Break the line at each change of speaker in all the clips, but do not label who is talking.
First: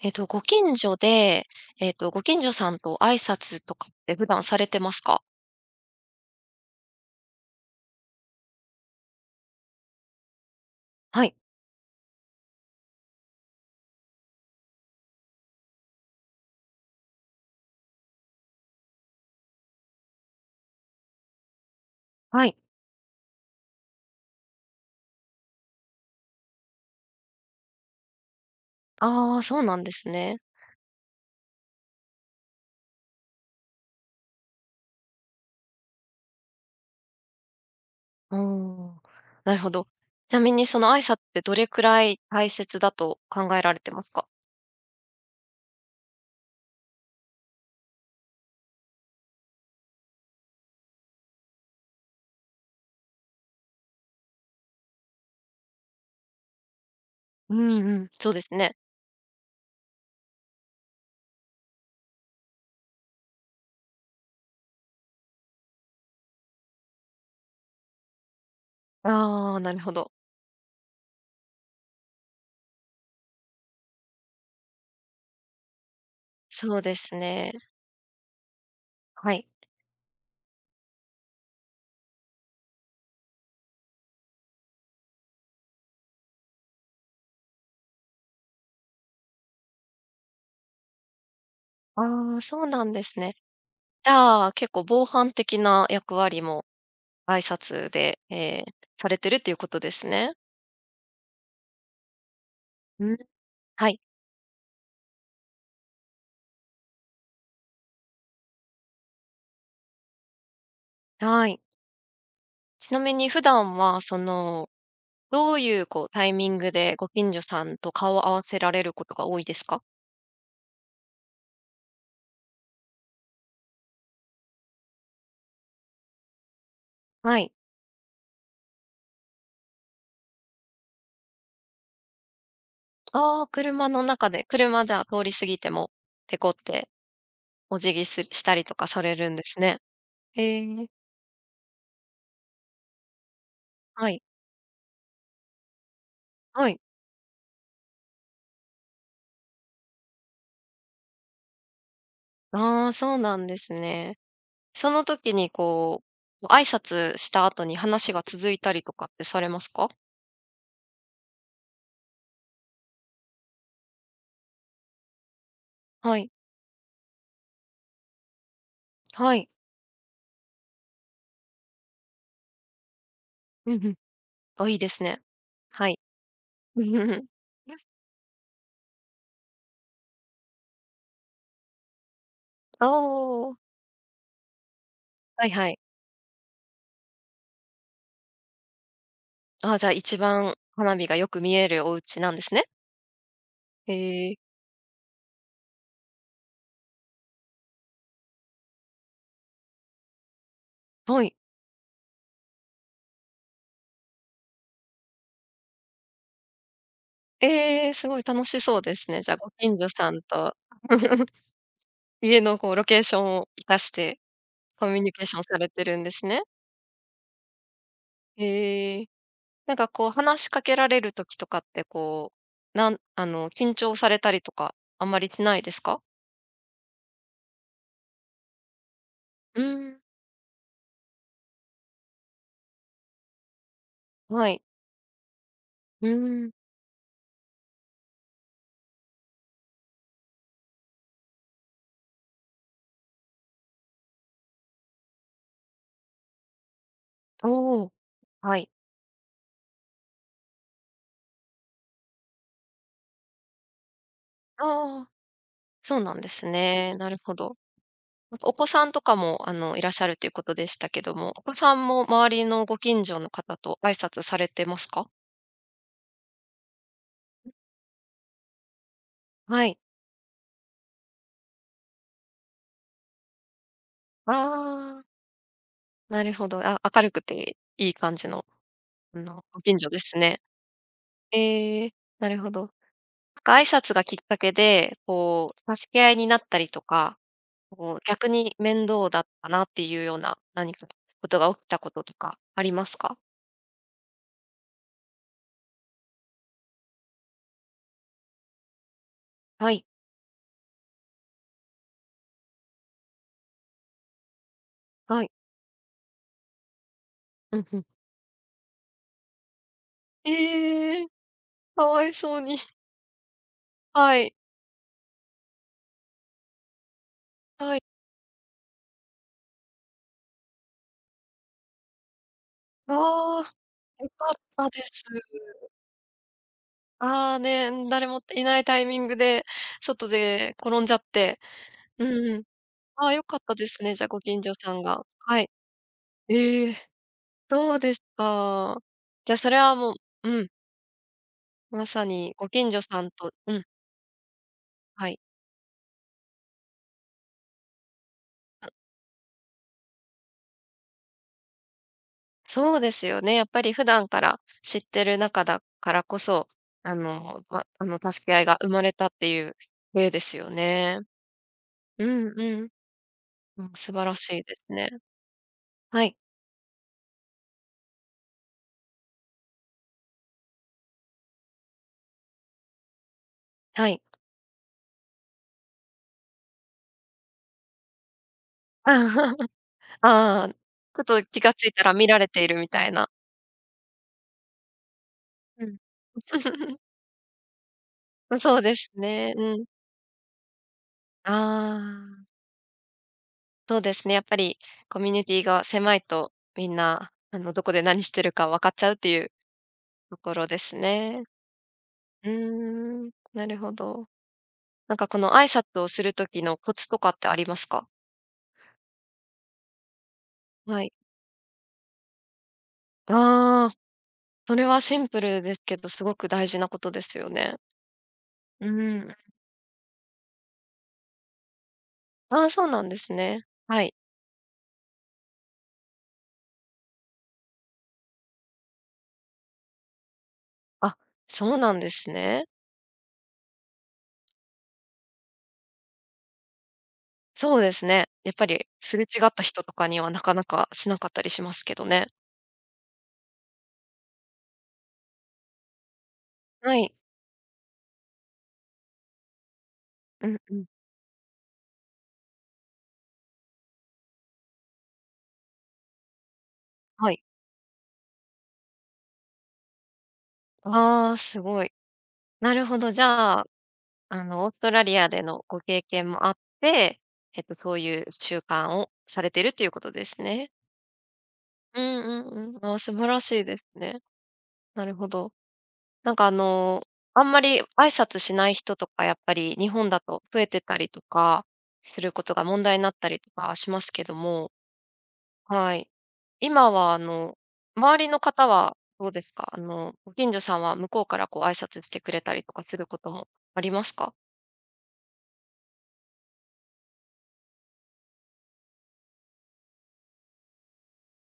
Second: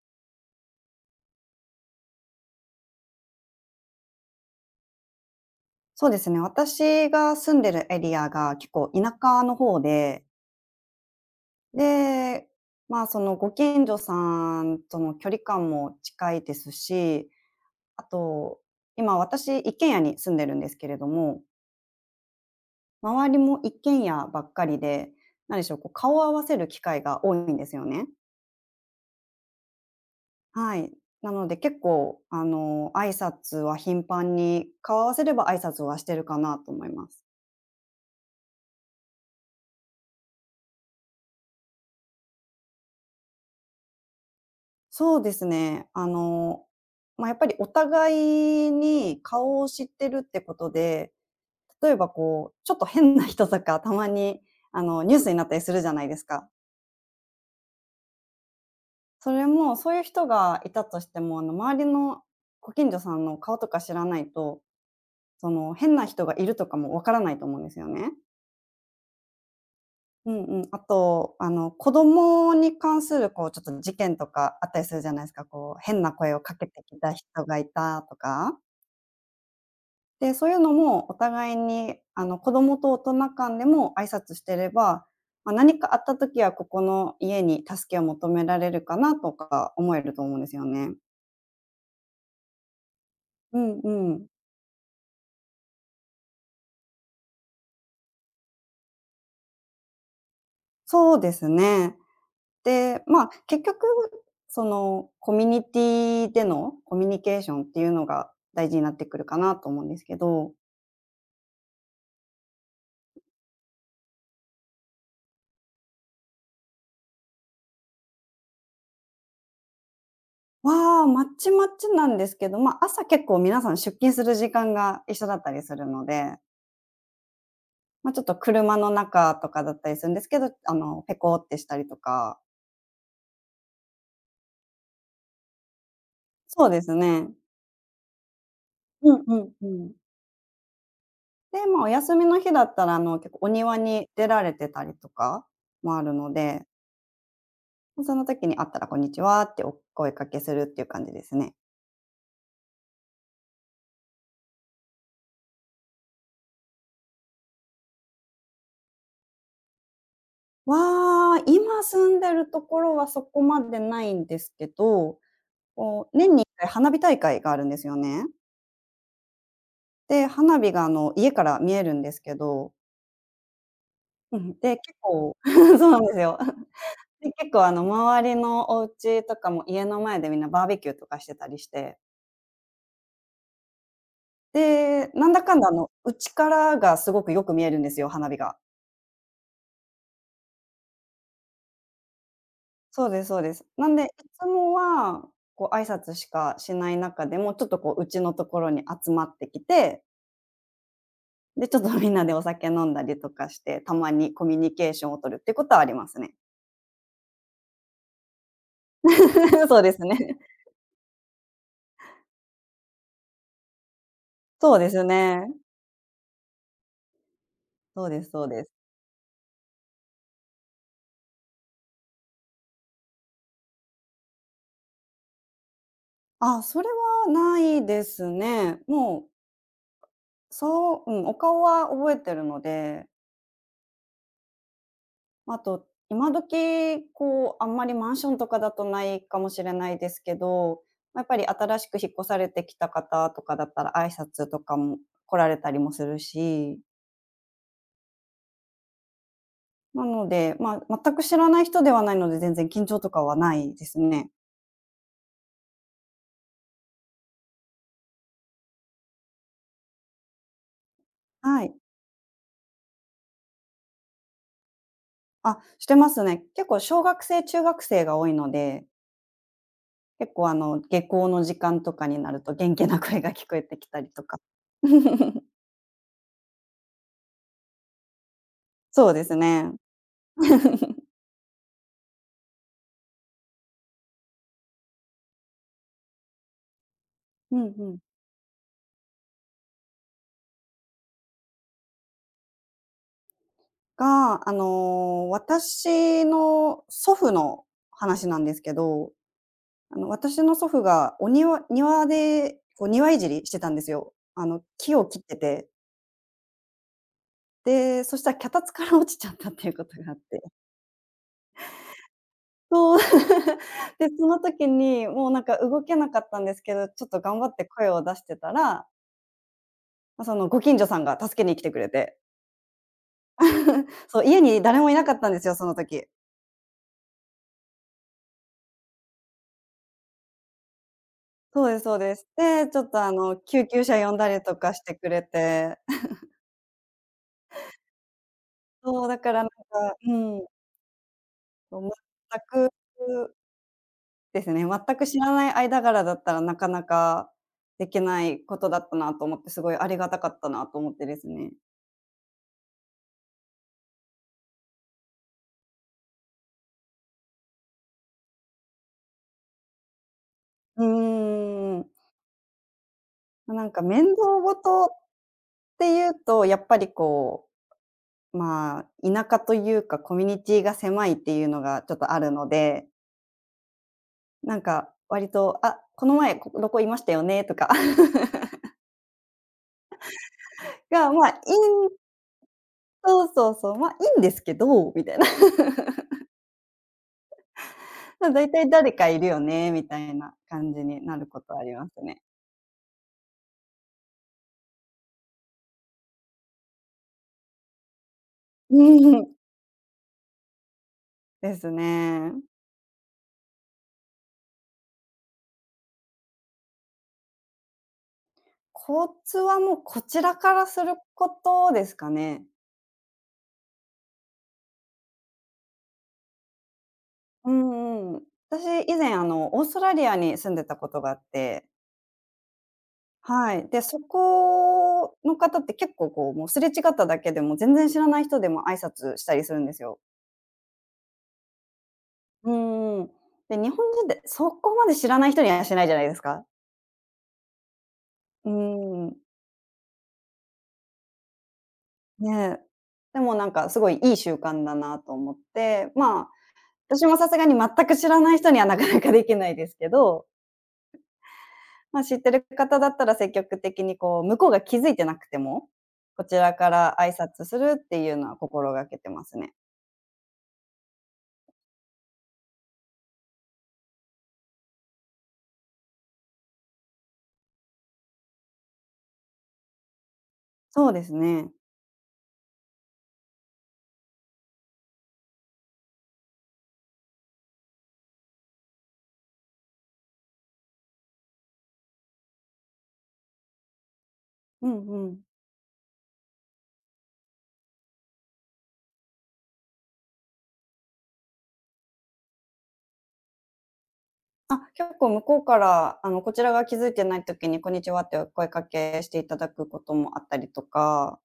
ご近所で、ご近所さんと挨拶とかって普段されてますか？
そうですね、私が住んでるエリアが結構田舎の方で、
はい、
で、まあ、そのご近所さんとの距離感も近いですし、あと、今私一軒家に住んでるんですけれども、
はい。
周りも一軒家ばっかりで、何でしょう、こう顔を合わせる機会が多いんですよね。
ああ、そうなんですね。
はい。なので結構、挨拶は頻繁に、顔を合わせれば挨拶はしてるかなと思います。
うん、なるほど。ちなみにその挨拶ってどれくらい大切だと考えられてますか？
そうですね。まあ、やっぱりお互いに顔を知ってるってことで、例えばちょっと変な人とかたまに、ニュースになったりするじゃないですか。
うんうん、そうですね。
それも、そういう人がいたとしても、周りのご近所さんの顔とか知らないと、変な人がいるとかもわからないと思うんですよね。
ああ、なるほど。
うんうん。あと、子供に関するちょっと事件とかあったりするじゃないですか。変な声をかけ
そ
て
うで
きた
す
人
ね。
がいたとか。
はい。
で、そういうのもお互いに、子供と大人間でも挨拶してれば、ま、何かあった時はここの家に助けを求められるかなとか思えると思うんですよね。
ああ、そうなんですね。
うん
じ
うん。
ゃあ、結構防犯的な役割も挨拶で、ーされてるっていうことですね。
そうですね。で、
うん、
まあ、結局、
はい、
コミュニティでのコミュニケーションっていうのが大事になってくるかなと思うんですけど、
はい。ちなみに普段は、その、どういうこうタイミングでご近所さんと顔を合わせられることが多いですか？
わあ、まちまちなんですけど、ま、朝結構皆さん出勤する時間が一緒だったりするので
はい。
ま、ちょっと車の中とかだったりするんですけど、ペコってしたりとか。
ああ、車の中で、車じゃあ通り過ぎても、ペコっ
そうで
て
すね。
お辞儀すしたりとかさ
う
れ
ん
る
う
んで
ん
す
う
ね。
ん。
ええ、
で、ま、お休みの日だったら、結構お庭に
はい、
出られてたりとかもあるので、
はい。
ま、その時に会ったらこんにちはってお声かけするっていう感じですね。
ああ、そうなんですね。その時にこう、挨拶した後に話が続いたりとかってされますか？
わあ、今住んでるところはそこまでないんですけど、こ
は
う、
い、
年に1回花火大会があるんですよね。
はい。
で、花火が、家から見えるんですけど
うんうん。
うん、
あ、い
で、
いで
結
すね。
構 そ
は
うな
い。
んですよ。で、結構周りのお家とかも家の前でみんなバーベキューとかしてたりして、
おー。
で、なんだ
はい
かんだ
はい。
うちからがすごくよく見えるんですよ、花火が。
ああ、じゃあ、一番花火がよく見えるお家なんですね。
そうですそうです。な
え
んで、い
え、
つもは、こう挨拶しかしない中でも、ちょっとうちのところに集まってきて、
はい。
で、ちょっとみんなでお酒飲んだりとかして、たまにコミュニケーションを取るってことはありますね。
ええ、すごい楽しそうですね。じゃあ、ご 近
そう
所
です
さん
ね。
と 家のこうロケーションを活かして、
そう
コ
で
ミ
す
ュニケーション
ね。
されてるんですね。
そうですそうです。
ええ。なんかこう話しかけられる時とかって、こう、あの、緊張されたりとか、あんまりしないですか？
あ、それはないですね。もう
うーん、
そう、うん、お顔は覚えてるので、
はい。
まあと、
う
今
ーん、
時、あんまりマンションとかだとないかもしれないですけど、まやっぱり新しく引っ越されてきた方とかだったら挨拶とかも来られたりもするし、
おお、はい。
なので、まあ、全く知らない人ではないので、全然緊張とかはないですね。
ああ、そうなんですね。なるほど。なんかお子さんとかも、あの、いらっしゃるっていうことでしたけども、お子
は
さ
い。
んも周りのご近所の方と挨拶されてますか？
あ、してますね。結構小学生、中学生が多いので、
はい。
結構下校の時間とかになると元気な声が聞こえてきたりとか。
ああ、なるほど。あ、明るくていい感じの、
そう
あ
です
の、ご
ね。
近所ですね。ええ、なるほど。なんか挨拶がきっかけで、こう、助け合いになったりとか、
うんう
こ
ん。
う、逆に面倒だったなっていうような、何かことが起きたこととかありますか？
が、私の祖父の話なんですけど、
はい、
私の祖父がお庭で、庭いじりしてたんですよ。木を切っ
はい。
てて。
うんうん。
で、そしたら脚立から落ちちゃったっていうことがあって。
ええ、かわいそうに。
そう。で、
は
そ
い、
の時に、もうなんか動けなかったんですけど、ちょっと頑張って
はい。
声を出してたら、まそのご近所さんが助けに来てくれて。
ああ。良
そう、
か
家
っ
に
た
誰
で
もいな
す。
かったんですよ、その時。
ああ、ね、誰もいないタイミングで、外で転んじゃって。
そうですそう
う
です。
んうん。
で、ちょっと
ああ、良かった
救
で
急
すね、
車
じゃ、
呼ん
ご
だ
近
り
所
と
さ
かし
ん
て
が。
くれ
はい。
て。
ええ、そうですか。
そう、だか
じゃ、
らな
そ
ん
れはも
か、
う
う
う
ん、
ん、
そ
ま
う
さにご
全く
近所さんとうん、
ですね、全く
は
知
い。
らない間柄だったら、なかなかできないことだったなと思って、すごいありがたかったなと思ってですね。
そうですよね、やっぱり普段から知ってる仲だからこそ、あの、ま、あの、助け合いが生まれたっていう例ですよ
う
ね。
ーん。
うんうん。
ま、
う
なん
ん、
か
素
面
晴ら
倒
しいです
事っ
ね。
て
は
いう
い、
と、やっぱりまあ、田舎というかコミュニティが狭いっていうのがちょっとあるので、
はい。
なんか割と、「あ、この前どこいましたよね」とか。
ああ、ちょっ
が、
と
まあ、
気がついたら
ん
見られているみたいな。
そうそうそう、まあ、いいんですけど、みたいな。
う ん。
まあ、
うん、
大
そう
体
です
誰かいる
ね。
よ
うん。
ね、みたいな感じになることあり
あ
ますね。
あ、そうですね、やっぱりコミュニティが狭いと、みんな、あの、どこで何してるか分かっ
う
ちゃうってい
ん。
うところですね。
です
うー
ね。
ん、なるほど。なんかこの挨拶をする時のコツとかってありますか？
コツはもうこちらからす
はい。
ることですかね。
ああ、それはシンプルですけど、すごく大事なことですよ
う
ね。
んうん。私
う
以前
ん。
オーストラリアに住んでたことがあって
ああ、そうなんですね。
はい。で、
はい。
そこの方って結構もうすれ違っただけでも全然知らない人でも挨拶したりするんですよ。
あ、そうなんですね。
うんうん。で、日本人ってそこまで知らない人にはしないじゃないですか。
そうですね。やっぱ
うー
りすれ
ん、
違った人とかにはなかなかしなかったりしますけどね。
ね。でもなんかすごいいい習慣だなと思って、まあ、
はい。
私もさすがに全く知らない人にはなかなかできないですけど、
うんうん。
まあ、知ってる方だったら積極的に向こうが気づいてなくても、こちらから
は
挨
い。
拶するっていうのは心がけてますね。
ああ、すごい。なるほど。じゃあ、あの、オーストラリアでのご経験もあって、そういう習慣をされてるっていうことですね。
そうですね。
うんうんうん。ああ、素晴らしいですね。なるほど。なんかあのー、あんまり挨拶しない人とか、やっぱり日本だと増えてたりとかすることが問題になったりとかしますけども、
うんうん。
はい。今は、あの、周りの方はどうですか？あの、ご近所さんは向こうからこう挨拶してくれたりとかすることもありますか？
あ、結構向こうから、こちらが気づいてない時に、こんにちはってお声かけしていただくこともあったりとか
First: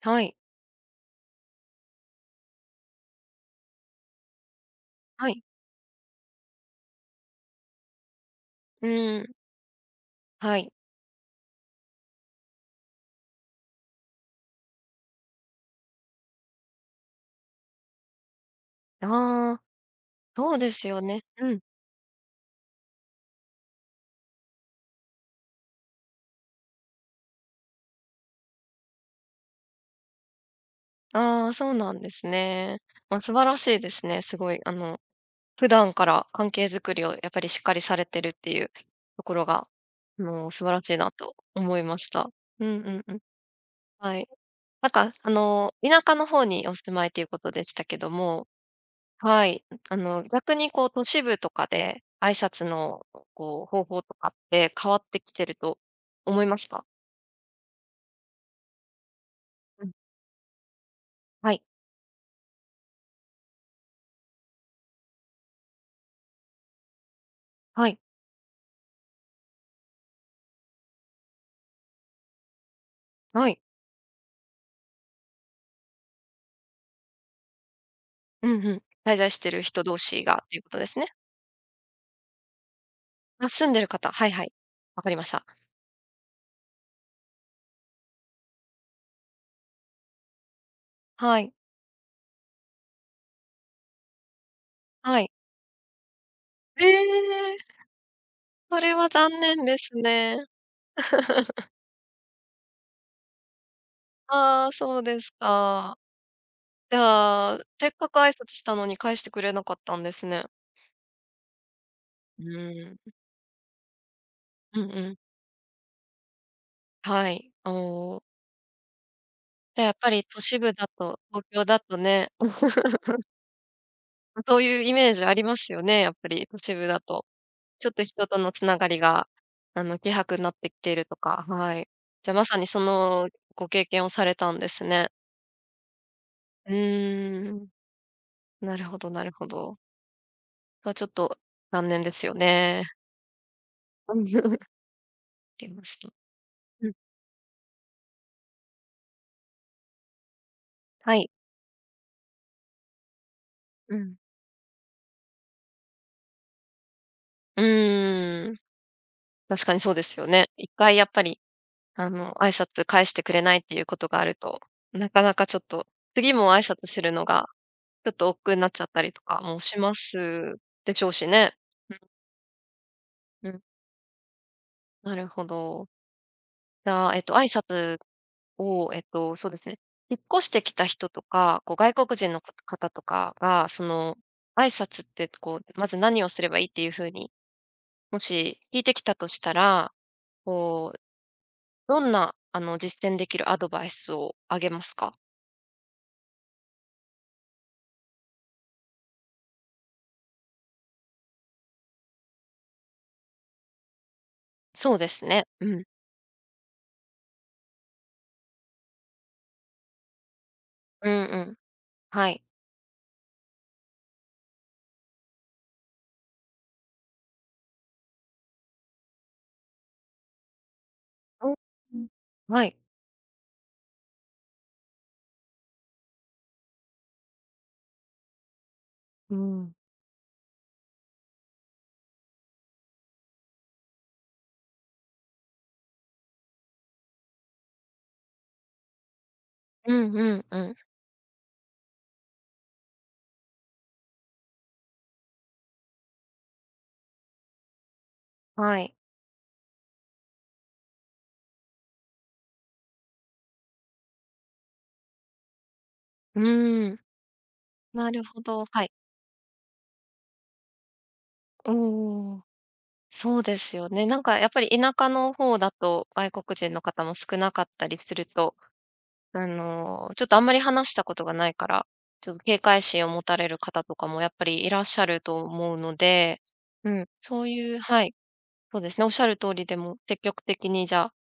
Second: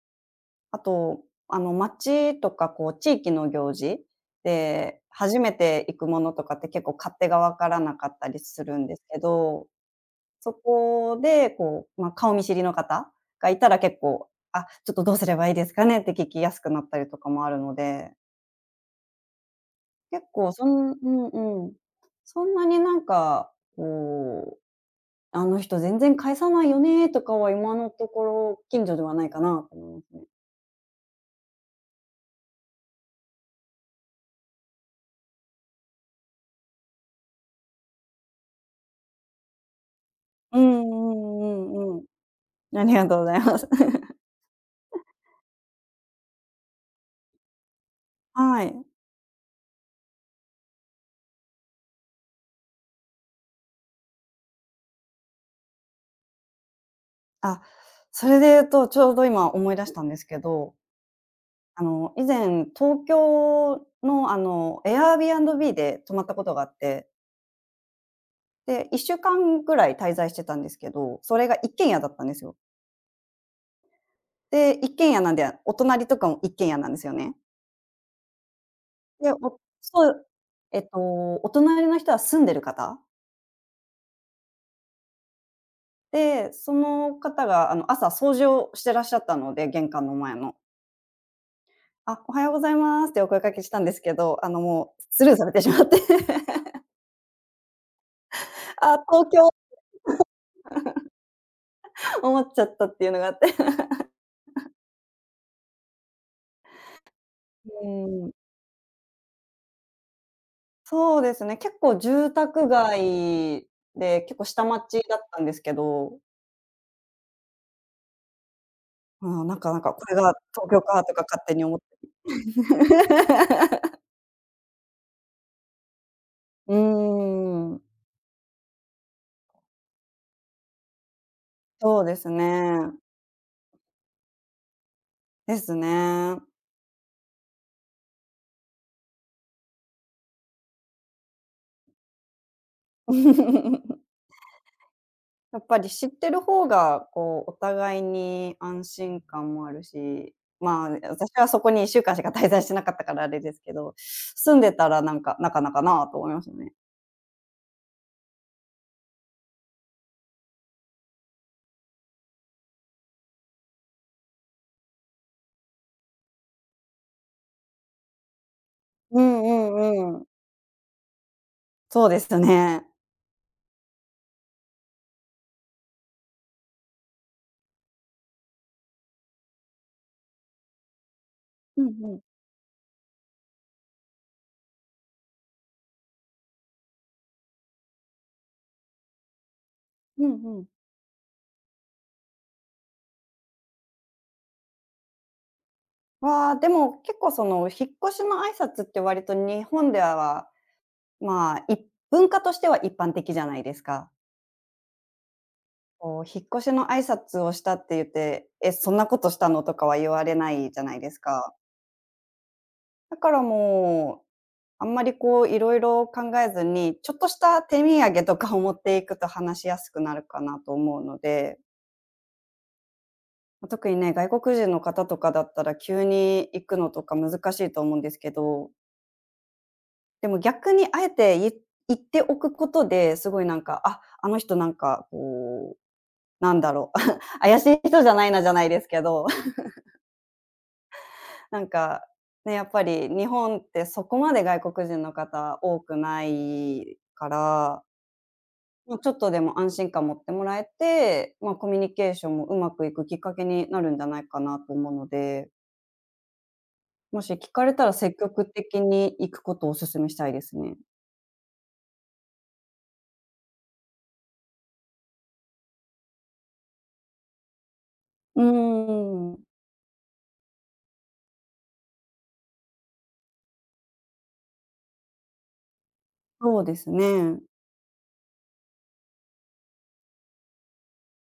はい、
あと、町とか、地域の行事で、
は
初
い、
めて行くものとかって結構勝手が分からなかったりするん
う
ですけ
ーん、
ど、そ
はい。
こで、ま、顔見知りの方がいたら結構、「あ、ちょっとどうすればいいですかね」って聞きやすくなったりとかもあるので、
ああ、
結構
そうですよ
う
ね。
ん
うん。
うん。そんなになんか、こう、「あの人全然返さないよね」とかは今のところ近所ではないかなと思いますね。
ああ、そうなんですね。まあ、素晴らしいですね。すごい、あの、普段から関係づくりをやっぱりしっかりされてるっていうところが、あの、
う
素晴
ん
らしいなと
うん
思
う
い
ん
ま
うん。
した。うん
あ
う
り
ん
が
う
と
ん。
うございます。
は い。なんか、あの、田舎の方にお住まいということでしたけども
はい。
はい。あの、逆にこう都市部とかで、挨拶のこう方法とかって変わってきてると思いますか？
あ、それで言うと、ちょうど今思い出
うん。
したんですけど、
はい。
以前、東京の、Airbnb で泊まったことがあって、
はい。
で、1週間ぐらい滞在してたんですけど、それが一軒家だったんですよ。
はい。
で、一軒家なんで、お隣とかも一軒家なんですよね。
うんうん。滞在
で、
して
お
る人同
そ
士
う、
がっていうこと
え
で
っと、
すね。
お隣の人は住んでる方
あ、住んでる方、はいはい。わかりました。
で、その方が、朝掃除をしてらっしゃったので、玄関の前の。
はい。
あ、おはようございますってお声掛けしたんですけど、もう
は
ス
い。
ルーされてしまって、
ええ、それ
あ、
は
東
残
京
念ですね。
思っちゃったっていうのがあって。
ああ、そうですか。じゃあ、
う
せっかく
ーん、
挨拶したのに返してくれなかったんですね。
そうですね、結構住
う
宅
ーん。
街で、結構下
うん
町
う
だ
ん。
ったんですけど、
はい。あお。
うん、なんかなん
じゃあ、や
か、
っ
こ
ぱ
れ
り
が
都市
東
部
京
だ
かと
と
か勝
東
手に
京
思っ
だ
て。
とね、そういうイメージありますよね、やっぱり都
う
市
ー
部だと。
ん、
ちょっと人とのつながりが、あの、希薄になってきているとか、はい。
そうです
じゃ、まさにそ
ね。
のご経験をされたんですね。
ですね。
うーん、なるほどなるほど。まあ、ちょっと残念ですよね。うんわか
や っ
り
ぱ
ま
り
し
知っ
た。
てる方
うん、
が、お互いに安心感もあるし、まあ、ね
は
私
い。
はそこに1週間しか滞在してなかったからあれですけど、
うん。
住んでたらなんか、なかなかなと思いましたね。
うーん、確かにそうですよね。一回やっぱりあの、挨拶返してくれないっていうことがあると、なかなかちょっと、次も挨拶するのが、ちょっと億劫になっちゃったり
う
とか
んう
もしま
んうん。
すでしょうしね。
そうですね。
うんうん。なるほど。じゃあ、挨拶を、そうですね、引っ越してきた人とか、こう
うん
外
う
国
ん。
人のこ方とかが、その、挨拶って、こう、まず何をすればいいっていう風に、もし聞いてきたとしたら、
うんうん。
こう、どんな、あの、実践できるアドバイスをあげますか？
わあでも結構引っ越しの挨拶って割と日本では、まあ、文化としては一般的じゃないですか。
そうですね。うん。
引っ越しの挨拶をしたって言って、「え、そんなことしたの？」とかは言われないじゃない
う
で
ん
す
う
か。
ん。はい。
だからもう、あんまりこういろいろ考えずに、ちょっとした手土産とかを持っていくと話しやすくなるかなと思うの
お
で、
うん。はい。
ま、特にね、外国人の方とかだったら急に行くのとか難しいと思うんですけど、
うん。
でも逆にあえて言っておくことで、すごいなんか、あ、あの人なんかなんだろう、怪しい人じゃないなじゃないですけど、
うんうんうん。
なんか、ね、やっぱり日本ってそこまで外国人の方多くないから
はい。
まあ、ちょっとでも安心感持ってもらえて、まあ、コミュニケーションもうまくいくきっかけになるんじゃないかなと思うので、
うーん。
もし聞かれたら
な
積
るほ
極
ど、
的
はい。
に行くことをお勧めしたいですね。
おおそうですよね。なんかやっぱり田舎の方だと、外国人の方も少なかったりする
うー
と、
ん、
あの、ちょっとあんまり話したことがないから、ちょっと警戒心を持たれる方とかもやっぱりいらっしゃると思うので、
そうです
うん、
ね。
そういうはい、そうですね、おっしゃる通りでも積極的にじゃあ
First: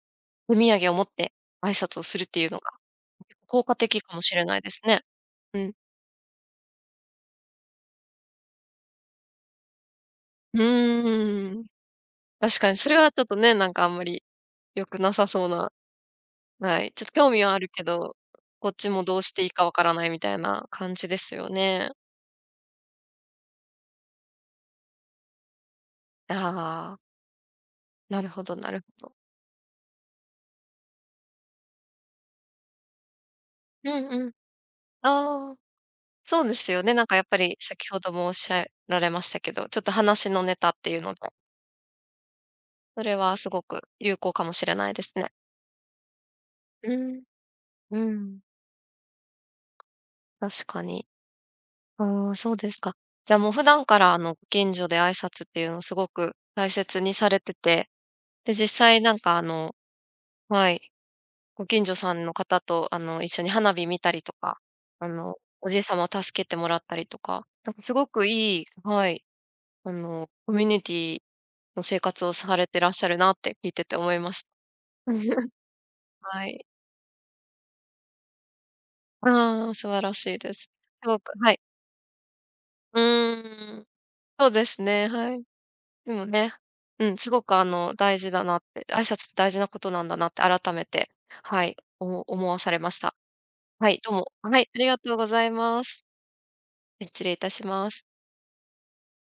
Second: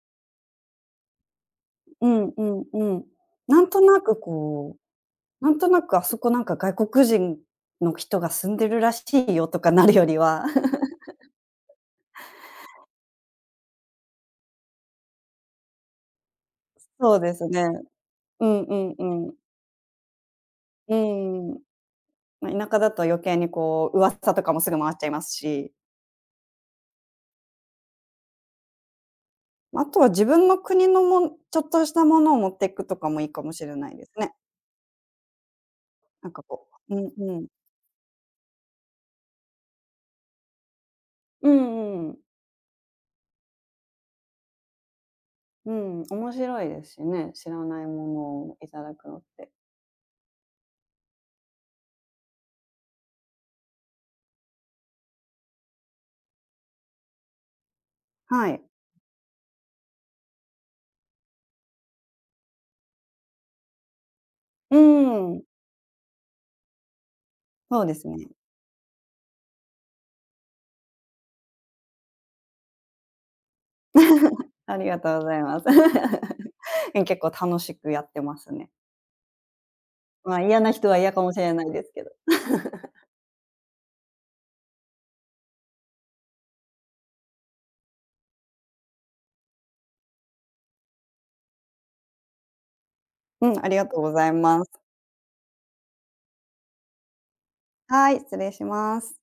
手土産を持って挨拶を
う
するっ
ん
て
う
いうの
ん
が、
うん。な
効
ん
果
とな
的か
く
もしれないで
こ
すね。
う、なん
う
と
ん。
なくあそこなんか外国人の人が住んでるらしいよとかなるよりは、
う ーん。確かにそれはちょっとね、なんかあんまり良くなさそうな、はい。ちょっと
そう
興
で
味
す
はあ
ね。
るけど、
うん
こっ
う
ち
ん
も
う
どうし
ん。
ていいかわからないみたいな
う
感じですよ
ーん。
ね。
まあ、田舎だと余計に噂とかもすぐ回っちゃいますし。
ああ、なるほどなるほど。
まあとは自分の国のちょっとしたものを持っていくとかもいいかもしれな
う
いで
ん
す
うん。
ね。
ああ、
なん
そ
か
うですよね。
う
なん
ん
かやっぱ
うん。
り先ほどもおっしゃられましたけど、ちょっと話のネタっていうので、
うんうんうん。
それはすごく有効かもしれないですね。
うん、面白いです
う
し
ん。
ね、知らないも
う
の
ん。
をいただくのって。
確かに。ああ、そうですか。じゃあもう普段からあの、ご近所で挨拶っていうのをすごく大切にされてて、
は
で、
い。
実際なんかあのはい、ご近所さんの方とあの、一緒に花火見たりとか、
うー
あの、
ん、
おじいさまを助けてもらったりとか、なんか
そう
す
で
ご
す
く
ね。
いいはい、あの、コミュニティの生活をされてらっしゃるなって聞いてて思いました。
ありがとうござい ます。
はい。
結構楽しくやってますね。
ああ、素晴らしい
ま、
で
嫌
す。
な
す
人は嫌
ご
か
く
もしれ
はい。
ないですけど。
うーん、そうですね、はい。でもね、うん、すごくあの、大事だなって、挨拶って大事なことなんだなって改めて、はい、思わされました。
うん、ありが
は
と
い、
う
ど
ご
う
ざい
も、は
ます。
い、ありがとうございます。失礼いたします。
はい、失礼します。